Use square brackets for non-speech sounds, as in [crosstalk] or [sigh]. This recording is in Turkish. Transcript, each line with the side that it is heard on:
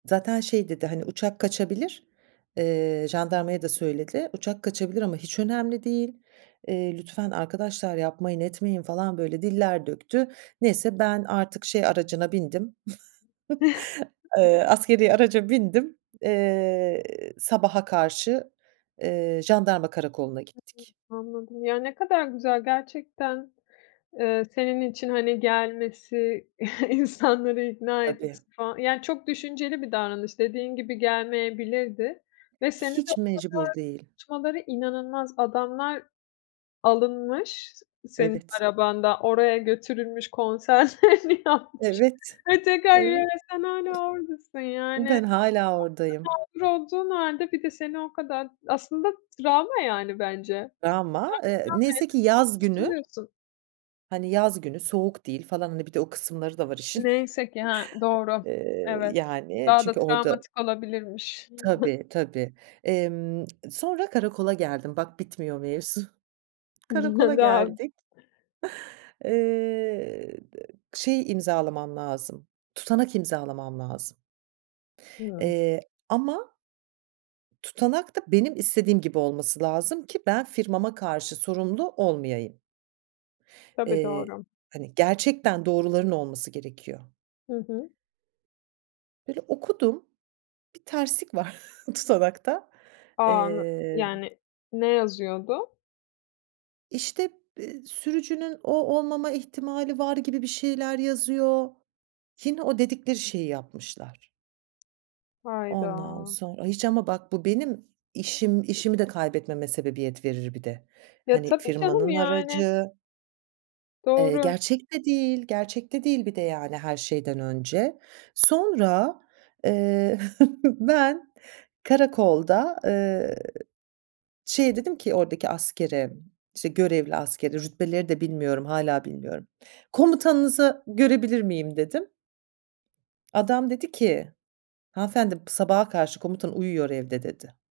right: Zaten şey dedi, hani uçak kaçabilir, eee, jandarmaya da söyledi, uçak kaçabilir ama hiç önemli değil, eee, lütfen arkadaşlar yapmayın etmeyin falan böyle diller döktü. Neyse, ben artık şey aracına bindim, [chuckles] ııı, askeri araca bindim. Eee, sabaha karşı, eee, jandarma karakoluna
left: Hı hı.
right: gittik.
left: Anladım ya ne kadar güzel gerçekten, eee, senin için hani gelmesi, [chuckles] insanları ikna
right: Tabii.
left: etmesi falan yani çok düşünceli bir davranış dediğin gibi gelmeyebilirdi ve seni de o
right: Hiç mecbur
left: kadar
right: değil.
left: tutmaları inanılmaz, adamlar alınmış s senin
right: Evet.
left: arabanda, oraya götürülmüş konserlerini yapmış
right: Evet.
left: ve tekrar
right: Evet.
left: [unintelligible] sen hâlâ oradasın yani.
right: Ben hâlâ oradayım.
left: Aslında mağdur olduğun hâlde bir de seni o kadar aslında travma yani bence. Sen
right: Ama, eee, neyse ki
left: bir travmaya
right: yaz
left: [unintelligible]
right: günü.
left: tutuluyorsun.
right: Hani yaz günü soğuk değil falan, hani bir de o kısımları da var işin. [scoffs]
left: Neyse ki, ha doğru
right: Eee,
left: evet.
right: yani
left: Daha da
right: çünkü orada.
left: travmatik olabilirmiş.
right: Tabii tabii. Emm, sonra karakola geldim, bak bitmiyor mevzu. Karakola
left: [unintelligible]
right: geldik. Eee, şey imzalamam lazım, tutanak imzalamam lazım.
left: Hıı.
right: Eee, ama. Tutanak da benim istediğim gibi olması lazım ki ben firmama karşı sorumlu olmayayım.
left: Tabii,
right: Eee,
left: doğru.
right: hani, gerçekten doğruların olması gerekiyor.
left: Hı hı.
right: Böyle okudum, bir terslik var [chuckles] tutanakta.
left: A! anl
right: Emm
left: yani ne yazıyordu?
right: İşte be sürücünün o olmama ihtimali var gibi bir şeyler yazıyor. Yine o dedikleri şeyi yapmışlar. Ondan
left: Hayda.
right: sonra, hiç ama bak bu benim işim işimi de kaybetmeme sebebiyet verir bir de.
left: Ya
right: Hani
left: tabii canım
right: firmanın
left: yani.
right: aracı. Eee,
left: Doğru s
right: gerçek de değil, gerçek de değil bir de yani her şeyden önce. Sonra [chuckles] ben karakolda, ııı, şeye dedim ki oradaki askere, işte görevli askere, rütbeleri de bilmiyorum, hâlâ bilmiyorum. Komutanınızı görebilir miyim dedim. Adam dedi ki, hanımefendi p sabaha karşı komutan uyuyor evde dedi.